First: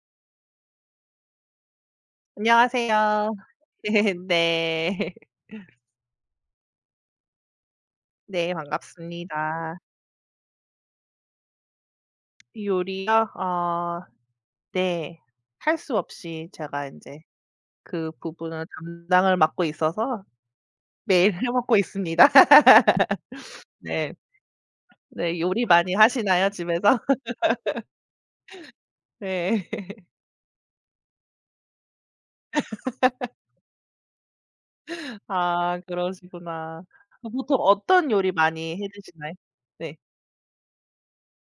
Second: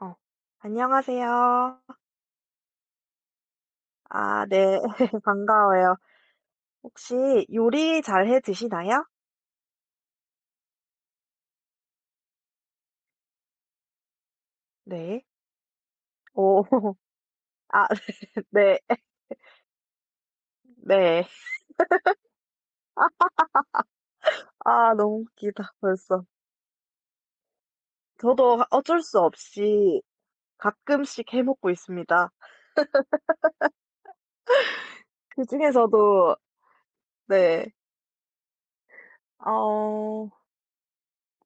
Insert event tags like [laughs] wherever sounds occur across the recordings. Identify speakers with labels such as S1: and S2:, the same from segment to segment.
S1: 아. 안녕하세요.
S2: 안녕하세요. 네
S1: 아 네.
S2: 네.
S1: [laughs] 반가워요. 혹시 요리 잘해
S2: 네.
S1: 드시나요?
S2: 반갑습니다. 요리요? 아. 네.
S1: 네.
S2: 할 수 없이
S1: 어.
S2: 제가
S1: [laughs]
S2: 인제
S1: 아
S2: 그
S1: [laughs]
S2: 부분을
S1: 네.
S2: 담당을 맡고 있어서
S1: [laughs] 네.
S2: 매일 해 먹고 있습니다. [laughs] 네.
S1: [laughs] 아하하하하. 아 너무
S2: 네. 요리
S1: 웃기다
S2: 많이
S1: 벌써.
S2: 하시나요? 집에서?
S1: 저도 아
S2: [laughs]
S1: 어쩔 수
S2: 네.
S1: 없이
S2: [laughs]
S1: 가끔씩 해 먹고 있습니다.
S2: [laughs]
S1: [laughs]
S2: [laughs] 아.
S1: 그중에서도
S2: 그러시구나. 그 보통
S1: 네.
S2: 어떤 요리 많이 해 드시나요? 네.
S1: 아어.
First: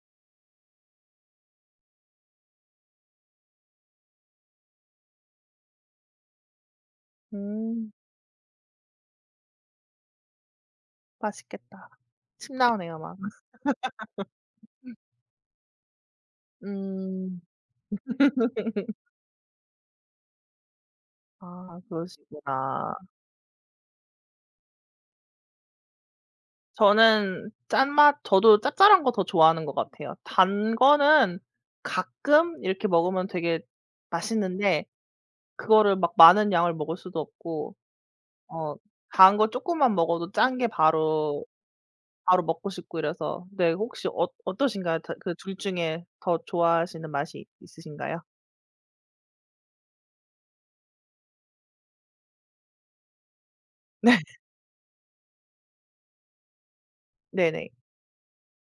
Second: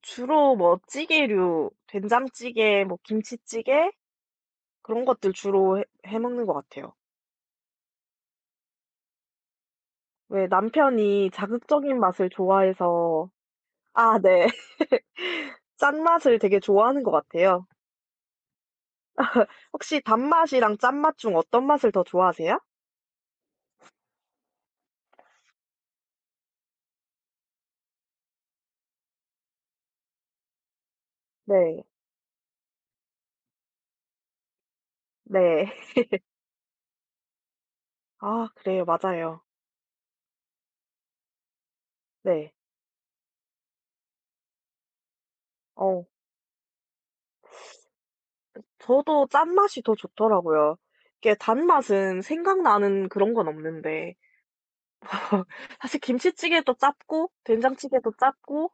S1: 주로 뭐 찌개류 된장찌개 뭐 김치찌개 그런 것들 주로 해 해 먹는 것 같아요.
S2: 음.
S1: 네. 남편이
S2: 맛있겠다.
S1: 자극적인 맛을
S2: 침 나오네요 막.
S1: 좋아해서. 아 네.
S2: [laughs]
S1: [laughs] 짠맛을 되게 좋아하는 것
S2: 음.
S1: 같아요.
S2: [laughs]
S1: [laughs] 혹시 단맛이랑 짠맛 중 어떤
S2: 아.
S1: 맛을 더 좋아하세요?
S2: 그러시구나. 저는 짠맛. 저도 짭짤한 거 더 좋아하는 것 같아요. 단 거는
S1: 네.
S2: 가끔 이렇게 먹으면 되게 맛있는데
S1: 네.
S2: 그거를 막
S1: [laughs]
S2: 많은 양을 먹을 수도 없고
S1: 아
S2: 어
S1: 그래요.
S2: 단
S1: 맞아요.
S2: 거 쪼끔만 먹어도 짠게 바로 바로
S1: 네.
S2: 먹고 싶고 이래서 네. 혹시 어 어떠신가요? 다 그 둘 중에
S1: 어.
S2: 더 좋아하시는 맛이
S1: 그
S2: 있으신가요?
S1: 저도 짠맛이 더 좋더라고요. 이게 단맛은 생각나는 그런 건 없는데.
S2: 네.
S1: 어 사실 김치찌개도 짭고
S2: 네네.
S1: 된장찌개도 짭고.